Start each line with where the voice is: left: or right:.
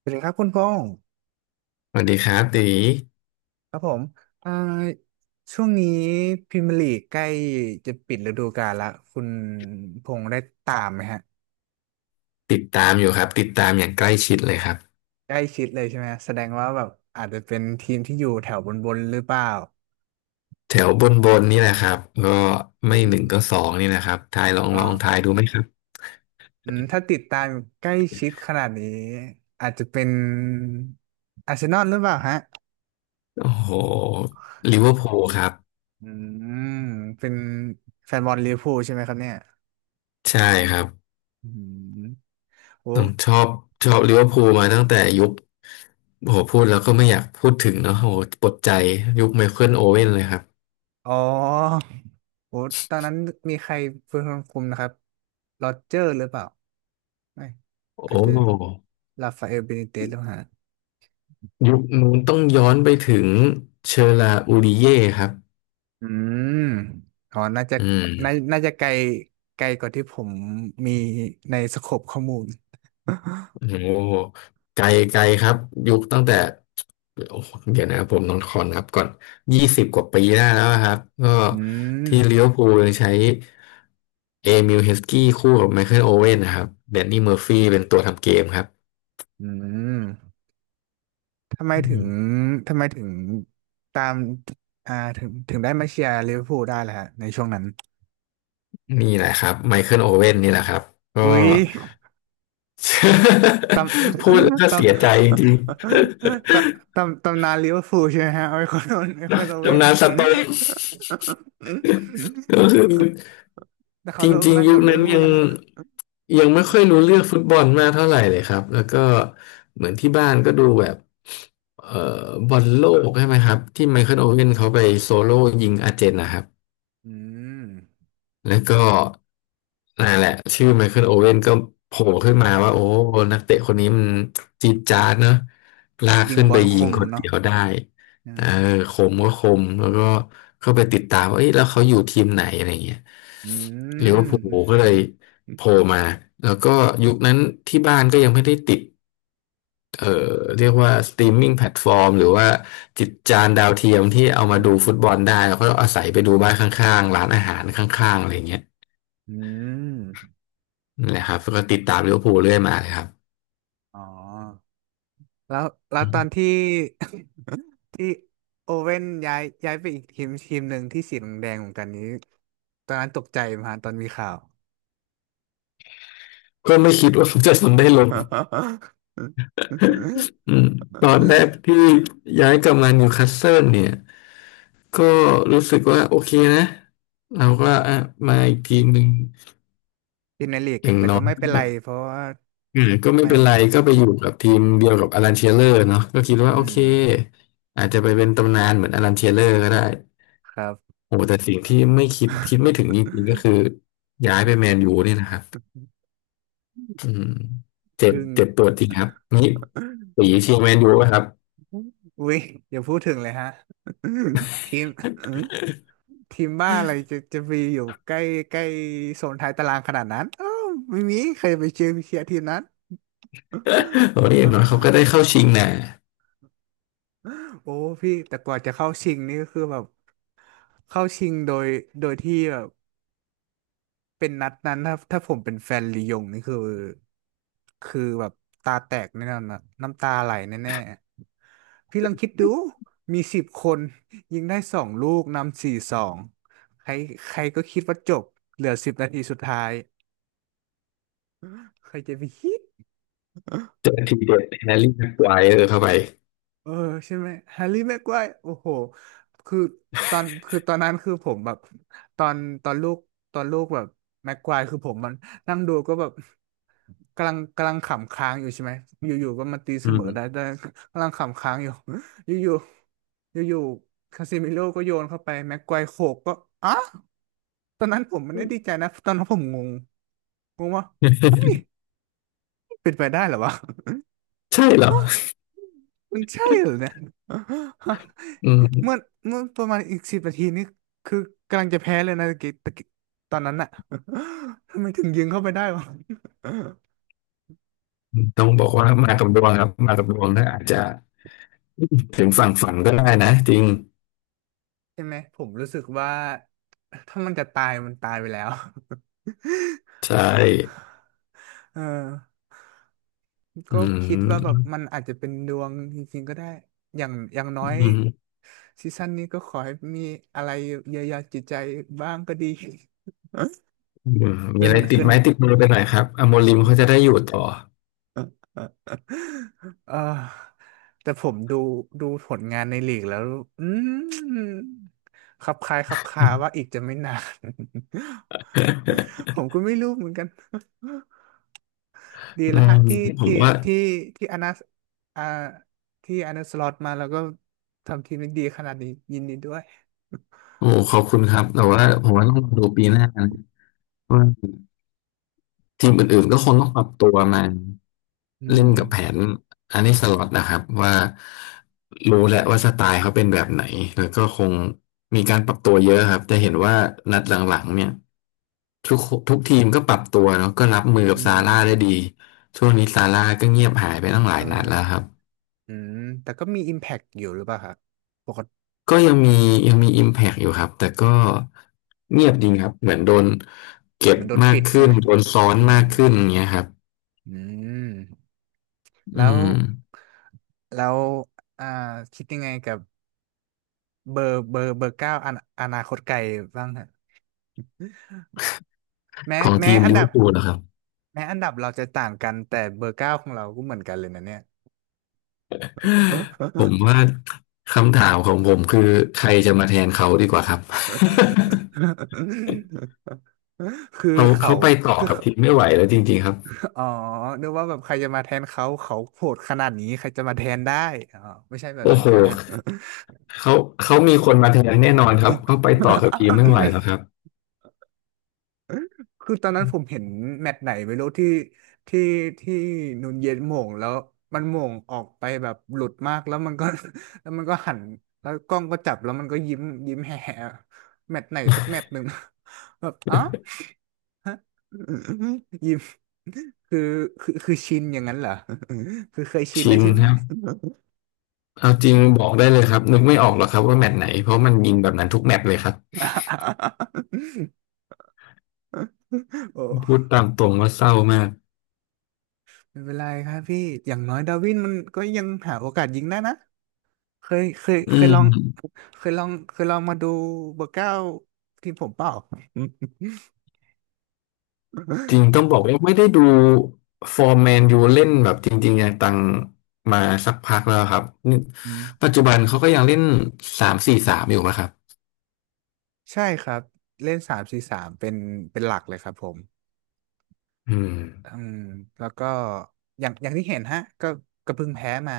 right: สวัสดีครับคุณพงศ์
left: สวัสดีครับตี
right: ครับผมอ่าช่วงนี้พรีเมียร์ลีกใกล้จะปิดฤดูกาลละคุณพงศ์ได้ตามไหมฮะ
left: ติดตามอยู่ครับติดตามอย่างใกล้ชิดเลยครับ
right: ใกล้ชิดเลยใช่ไหมฮะแสดงว่าแบบอาจจะเป็นทีมที่อยู่แถวบนบนหรือเปล่า
left: แถวบนบนนี่แหละครับก็ไม่
right: อื
left: หนึ่งก็ส
right: ม
left: องนี่นะครับทายลอง
right: อ่า
left: ลองทายดูไหมครับ
right: ถ้าติดตามใกล้ชิดขนาดนี้อาจจะเป็นอาร์เซนอลหรือเปล่าฮะ
left: โอ้โหลิเวอร์พูลครับ
right: อืมเป็นแฟนบอลลิเวอร์พูลใช่ไหมครับเนี่ย
left: ใช่ครับ
right: อืมโอ้
left: ต้องชอบลิเวอร์พูลมาตั้งแต่ยุคโอ้โหพูดแล้วก็ไม่อยากพูดถึงเนาะโอ้โหปวดใจยุคไมเคิลโอเว่นเลยครับ
right: อ๋อโอ้ตอนนั้นมีใครเป็นคนคุมนะครับโรเจอร์หรือเปล่า ไม่
left: โอ
right: อาจจะ
left: ้
right: ราฟาเอลเบนิเตสหรือเปล่าฮะ
left: ยุคนู้นต้องย้อนไปถึงเชอราอูริเย่ครับ
right: อืมอ๋อน่าจะ
left: อืม
right: น่าจะไกลไกลกว่าที่ผมมีในสโคปข้อมูล
left: โอ้โหไกลไกลครับยุคตั้งแต่โอ้โหเดี๋ยวนะผมนอนคอนครับก่อน20 กว่าปีได้แล้วครับก็
right: อื
left: ที่ลิ
right: ม
left: เวอร์พูลยังใช้เอมิลเฮสกี้คู่กับไมเคิลโอเว่นนะครับแดนนี่เมอร์ฟี่เป็นตัวทำเกมครับ
right: อืมทำไม
left: อื
right: ถึง
left: ม
right: ทำไมถึงตามถึงได้มาเชียร์ลิเวอร์พูลได้ล่ะฮะในช่วงนั้น
left: นี่แหละครับไมเคิลโอเว่นนี่แหละครับก็
right: อุ๊ย ตำ
left: พูดแล้วก็ เสียใจจริง
right: ตำนานลิเวอร์พูลใช่ไหมฮะ ไอคอนโอ
left: ๆ
right: เว่
left: ตำ
right: น
left: นานสโต๊กก็ คือ
right: แต่เขา
left: จ
right: โด่ง
left: ริง
right: ดัง
left: ๆยุ
right: กั
left: ค
right: บลิเวอ
left: นั้น
right: ร์พูล
left: ยัง
right: นะฮะ
left: ยังไม่ค่อยรู้เรื่องฟุตบอลมากเท่าไหร่เลยครับแล้วก็เหมือนที่บ้านก็ดูแบบเอ่บอลโลกใช่ไหมครับที่ไมเคิลโอเว่นเขาไปโซโล่ยิงอาร์เจนนะครับ
right: อืม
left: แล้วก็นั่นแหละชื่อไมเคิลโอเว่นก็โผล่ขึ้นมาว่าโอ้นักเตะคนนี้มันจี๊ดจ๊าดเนอะลาก
right: ยิง
left: ขึ้น
right: บอ
left: ไป
right: ลค
left: ยิง
right: ม
left: คน
right: เนาะ
left: เดียวได้
right: อื
left: เออ
right: ม
left: คมก็คมแล้วก็เข้าไปติดตามว่าเอ้ยแล้วเขาอยู่ทีมไหนอะไรเงี้ย
right: อื
left: ลิเวอร์พูลก็
right: ม
left: เลยโผล่มาแล้วก็ยุคนั้นที่บ้านก็ยังไม่ได้ติดเอ่อเรียกว่าสตรีมมิ่งแพลตฟอร์มหรือว่าจิตจานดาวเทียมที่เอา
right: อื
left: มา
right: ม
left: ดูฟุตบอลได้เราก็อาศัยไปดูบ้านข้างๆร้านอาหารข้างๆอะไรเงี้ย
right: อืม
left: นั่นแหละครับก็ติดตามลิเวอร์พูลเรื่อยมาเลยครับ
right: อ๋อ แล้วแล้ว
left: อื
right: ตอน
left: ม
right: ที่ ที่โอเว่นย้ายไปอีกทีมทีมหนึ่งที่สีแดงๆเหมือนกันนี้ ตอนนั้นตกใจไหมฮะตอนมีข่าว
left: ก็ไม่คิดว่าจะทำได้ลงอืมตอน แรกที่ย้ายกลับมานิวคาสเซิลเนี่ยก็รู้สึกว่าโอเคนะเราก็อ่ะมาอีกทีมหนึ่ง
right: ดินาลีก
left: อย่าง
right: แต่
left: น้อ
right: ก็
left: ย
right: ไม่เป็นไร
left: ก็
right: เพราะว่า
left: เออก็ไม่
right: ไม่
left: เป็นไรก็ไปอยู่กับทีมเดียวกับอลันเชียเลอร์เนาะก็คิด
right: อื
left: ว่าโอเค
right: ม
left: อาจจะไปเป็นตำนานเหมือนอลันเชียเลอร์ก็ได้
right: ครับ
left: โอ้แต่สิ่งที่ไม่คิดคิดไม่ถึงจริงๆก็คือ ย้ายไปแมนยูเนี่ยนะครับ อืมเจ็บ
right: อึ้ง
left: เจ็บปวดจริงครับนี่สีเชียร์แมนยูป่ะครับ
right: อุ้ยอย่าพูดถึงเลยฮะ ทีม ทีมบ้าอะไรจะจะมีอยู่ใกล้ใกล้โซนท้ายตารางขนาดนั้นอ้าวไม่มีใครไปเชียร์ทีมนั้น
left: โอ้ยอย่างน้อยเขาก็ได้เข้า ชิงนะ
right: โอ้พี่แต่กว่าจะเข้าชิงนี่ก็คือแบบเข้าชิงโดยโดยที่แบบ เป็นนัดนั้นถ้าผมเป็นแฟนลียงนี่คือคือแบบตาแตกแน่นอนนะน้ำตาไหลแน่ๆพี่ลองคิดดูมี10 คนยิงได้2 ลูกนำ4-2ใครใครก็คิดว่าจบเหลือสิบนาทีสุดท้ายใครจะไปคิด
left: เปิทีเด็ดแฮร์รี่แม็กไกวร์เข้าไป
right: เออใช่ไหมแฮร์รี่แม็กไวร์โอ้โหคือตอนคือตอนนั้นคือผมแบบตอนตอนลูกแบบแม็กไวร์คือผมมันนั่งดูก็แบบ กำลังขำค้างอยู่ใช่ไหมอยู่ๆก็มาตีเส
left: อื
right: มอได้
left: ม
right: ได้กำลังขำค้างอยู่ อยู่ๆอยู่ๆคาซิมิโร่ก็โยนเข้าไปแม็กไกวร์โขกก็อ่ะตอนนั้นผมไม่ได้ดีใจนะตอนนั้นผมงงงงว่าเฮ้ยเป็นไปได้เหรอวะ
left: ใช่เหรอ
right: ฮะมันใช่เหรอเนี่ย
left: อื
right: เมื่อ
left: ม
right: เมื่อประมาณอีกสิบนาทีนี่คือกำลังจะแพ้เลยนะตะกี้ตะกี้ตอนนั้นอะ ทำไมถึงยิงเข้าไปได้วะ
left: ต้องบอกว่ามากับดวงครับมากับดวงถ้าอาจจะถึงฝั่งฝันก็ได้นะจริง
right: ใช่ไหมผมรู้สึกว่า ถ้ามันจะตายมันตายไปแล้ว
left: ใช่
right: เออ
left: อื
right: ก็คิดว่าแบบมั
left: ม
right: นอาจจะเป็นดวงจริงๆก็ได้อย่างอย่างน้อย
left: อืม
right: ซีซั่นนี้ก็ขอให้มีอะไรเยียวยาจิตใจบ้างก็ดี
left: อืม มี
right: ขึ้น
left: อะไรติด
right: ขึ้น
left: ไม้ติดมือไปหน่อยครับอโมริมเขาจะได้อยู่ต่อ
right: เออเออแต่ผมดูผลงานในลีกแล้วอืมคับคล้ายคับคาว่าอีกจะไม่นาน ผมก็ไม่รู้เหมือนกัน ดี
left: อื
right: แล้วฮะ
left: มผ
right: ที่
left: มว่า
right: ที่ที่อนัอ่าที่อนาสล็อตมาแล้วก็ทำทีมได้ดีขนาดนี้ยินดีด้วย
left: โอ้ขอบคุณครับแต่ว่าผมว่าต้องรอดูปีหน้านะว่า ทีมอื่นๆก็คงต้องปรับตัวมา
right: อื
left: เล่นกับแผ
right: ม
left: นอันนี้สล็อตนะครับว่ารู้แหละว่าสไตล์เขาเป็นแบบไหนแล้วก็คงมีการปรับตัวเยอะครับจะเห็นว่านัดหลังๆเนี่ยทุกทุกทีมก็ปรับตัวเนาะก็รับมือ
right: อื
left: กับซาร่าได้ดี
right: ม
left: ช่วงนี้ซาร่าก็เงียบหายไปตั้งหลาย
right: อ่
left: นัดแล้วค
right: า
left: รับ
right: อืมแต่ก็มี Impact อยู่หรือเปล่าครับปกติ
left: ก็ยังมี Impact อยู่ครับแต่ก็เงียบจริงครับเหมือนโดนเก็บ
right: มันโดน
left: มา
right: ปิ
left: ก
right: ดใช่
left: ขึ้น
right: ไหม
left: โดนซ้อน
right: อืม
left: มากขึ้นอย่างเงี้ยครับ
right: อืม
left: อื
right: แล้ว
left: ม
right: แล้วอ่าคิดยังไงกับเบอร์เก้าอนาคตไกลบ้างฮะแม้
left: ของ
right: แม้
left: ทีม
right: อัน
left: ลิเว
right: ดั
left: อ
right: บ
left: ร์พูลนะครับ
right: แม้อันดับเราจะต่างกันแต่เบอร์เก้าของเราก็เหมือนกันเลยนะเนี่ย
left: ผมว่าคำถามของผมคือใครจะมาแทนเขาดีกว่าครับ
right: คือ
left: เขา
right: เขา
left: เขาไปต่อ
right: คือ
left: กับทีมไม่ไหวแล้วจริงๆครับ
right: อ๋อนึกว่าแบบใครจะมาแทนเขาเขาโหดขนาดนี้ใครจะมาแทนได้อ๋อไม่ใช่แบบ
left: โอ้
right: นั้น
left: โห
right: ใช่ไหมฮะ
left: เขาเขามีคนมาแทนแน่นอนครับเขาไปต่อกับทีมไม่ไหวแล้วครั บ
right: คือตอนนั้นผมเห็นแมตช์ไหนไม่รู้ที่ที่นูนเย็นโหม่งแล้วมันโหม่งออกไปแบบหลุดมากแล้วมันก็ แล้วมันก็หันแล้วกล้องก็จับแล้วมันก็ยิ้มยิ้มแห่แมตช์ไหนสักแมตช์หนึ่ง แบบอ๋อ ยิ้มคือคือคือชินอย่างนั้นเหรอ คือเคยชิน
left: ชิ
right: แล้ว
left: น
right: ใช่ไหม
left: ครับ เอาจริงบอกได้เลยครับนึกไม่ออกหรอกครับว่าแมตช์ไหนเพราะมันยิงแบบนั้นทุกแมตช์เลยครับพู
right: โอ้
left: ดตามตรงว่าเศร้ามาก
right: ไม่เป็นไรครับพี่อย่างน้อยดาร์วินมันก็ยังหาโอกาสยิงได้นะเคยเคย
left: อื
right: เคย
left: ม
right: ลองเคยลองเคยลองมาดูเบอร์เก้าทีมผมเปล่า
left: จริง ต้องบอกว่าไม่ได้ดูฟอร์แมนยูเล่นแบบจริงๆอย่างตังมาสักพักแล้วครับนี่
right: อื
left: ปัจ
right: ม
left: จุบันเขาก็ยังเล่น3-4-3อยู่ไหมครับ
right: ใช่ครับเล่น3-4-3เป็นหลักเลยครับผม
left: อืม
right: อืมแล้วก็อย่างที่เห็นฮะก็เพิ่งแพ้มา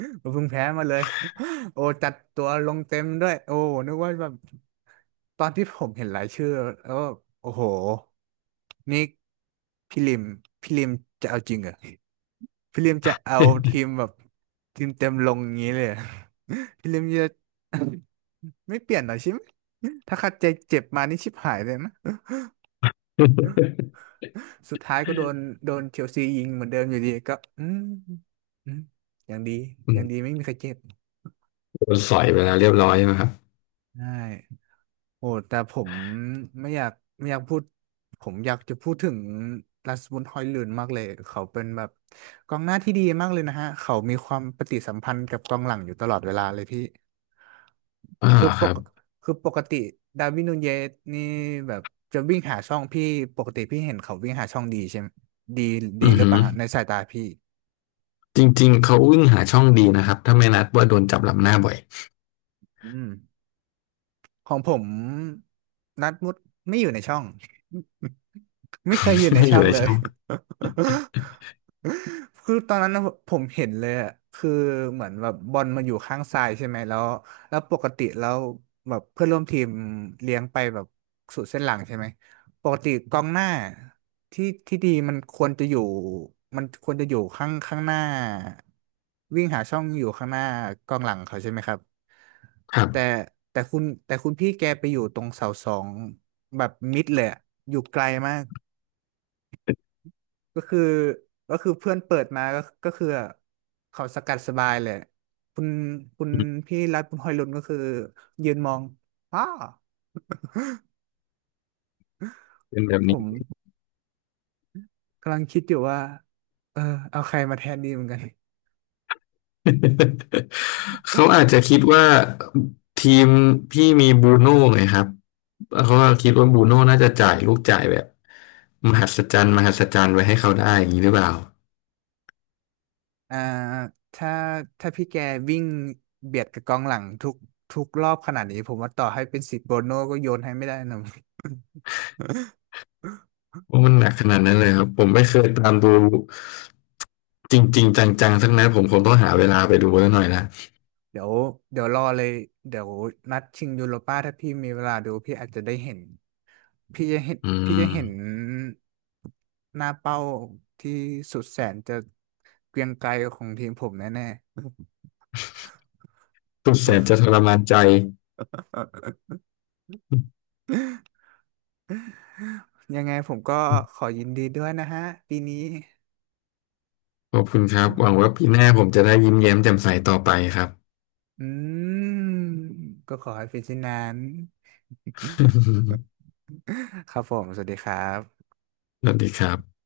right: ก็เพิ่งแพ้มาเลย โอ้จัดตัวลงเต็มด้วยโอ้นึกว่าแบบตอนที่ผมเห็นรายชื่อแล้วก็โอ้โหนี่พี่ลิมพี่ลิมจะเอาจริงเหรอพี่ลิมจะเอาทีมแบบทีมเต็มลงอย่างนี้เลยเหรอ พี่ลิมจะ ไม่เปลี่ยนเหรอชิมถ้าคัดใจเจ็บมานี่ชิบหายเลยนะ สุดท้ายก็โดนเชลซียิงเหมือนเดิมอยู่ดีก็อืมอย่างดี
left: อื
right: อ
left: ม
right: ย่างดีไม่มีใครเจ็บ
left: โดนสอยไปแล้วเรียบร้อยใช่ไหมครับ
right: ใช่โอ้แต่ผมไม่อยากไม่อยากพูดผมอยากจะพูดถึงลาสบุนฮอยลุนมากเลยเขาเป็นแบบกองหน้าที่ดีมากเลยนะฮะเขามีความปฏิสัมพันธ์กับกองหลังอยู่ตลอดเวลาเลยพี่
left: อ่าว
right: คือ
left: เหรอ
right: ป
left: ครั
right: ก
left: บ
right: คือปกติดาร์วินนูเยสนี่แบบจะวิ่งหาช่องพี่ปกติพี่เห็นเขาวิ่งหาช่องดีใช่ไหมดีดี
left: อือ
right: หรือ
left: หื
right: เป
left: อ
right: ล่าฮะในสายตาพี่
left: จริงๆเขาวิ่งหาช่องดีนะครับถ้าไม่นัดว่าโดนจับหลับหน้าบ่อย
right: อืมของผมนัดมุดไม่อยู่ในช่อง ไม่เคยอ ยู่ใน
left: ไม่อ
right: ช่อ
left: ยู่
right: ง
left: ใน
right: เลย
left: ช่อง
right: คือตอนนั้นน่ะผมเห็นเลยอ่ะคือเหมือนแบบบอลมาอยู่ข้างซ้ายใช่ไหมแล้วปกติแล้วแบบเพื่อนร่วมทีมเลี้ยงไปแบบสุดเส้นหลังใช่ไหม ปกติกองหน้าที่ที่ดีมันควรจะอยู่มันควรจะอยู่ข้างข้างหน้าวิ่งหาช่องอยู่ข้างหน้ากองหลังเขาใช่ไหมครับ
left: ครั
right: แต่
left: บ
right: แต่คุณพี่แกไปอยู่ตรงเสาสองแบบมิดเลยอะอยู่ไกลมากก็คือก็คือเพื่อนเปิดมาก็คือเขาสกัดสบายเลยคุณคุณ
left: อืม
right: พี่รัฐคุณฮอยลุนก็คือยืนมองอ้า
left: เป็นแบบ
right: ผ
left: นี้
right: มกำลังคิดอยู่ว่าเออเอาใครมาแทนดีเหมือนกัน
left: เขาอาจจะคิดว่าทีมพี่มีบรูโน่ไงครับเขาก็คิดว่าบรูโน่น่าจะจ่ายลูกจ่ายแบบมหัศจรรย์มหัศจรรย์ไว้ให้เขาได้อย่างนี้หรือเปล่า
right: อ่าถ้าถ้าพี่แกวิ่งเบียดกับกองหลังทุกรอบขนาดนี้ผมว่าต่อให้เป็นสิบโบโน่ก็โยนให้ไม่ได้นะ
left: ว่ามันหนักขนาดนั้นเลยครับผมไม่เคยตามดูจริงๆจังๆสักนัดผมคงต้องหาเวลาไปดูแล้วหน่อยละ
right: เดี๋ยวเดี๋ยวรอเลยเดี๋ยวนัดชิงยูโรป้าถ้าพี่มีเวลาดูพี่อาจจะได้เห็นพี่จะเห็น
left: อื
right: พี่
left: ม
right: จะเห็นหน้าเป้าที่สุดแสนจะเกรียงไกรของทีมผมแน่
left: สุดแสนจะทรมานใจ
right: ๆ ยังไงผมก็ขอยินดีด้วยนะฮะปีนี้
left: ขอบคุณครับหวังว่าปีหน้าผมจะได้ยิ้มแย้มแจ่มใสต่อไปครับ
right: อืมก็ขอให้เป็นเช่นนั้น ครับผมสวัสดีครับ
left: สวัสดีครับ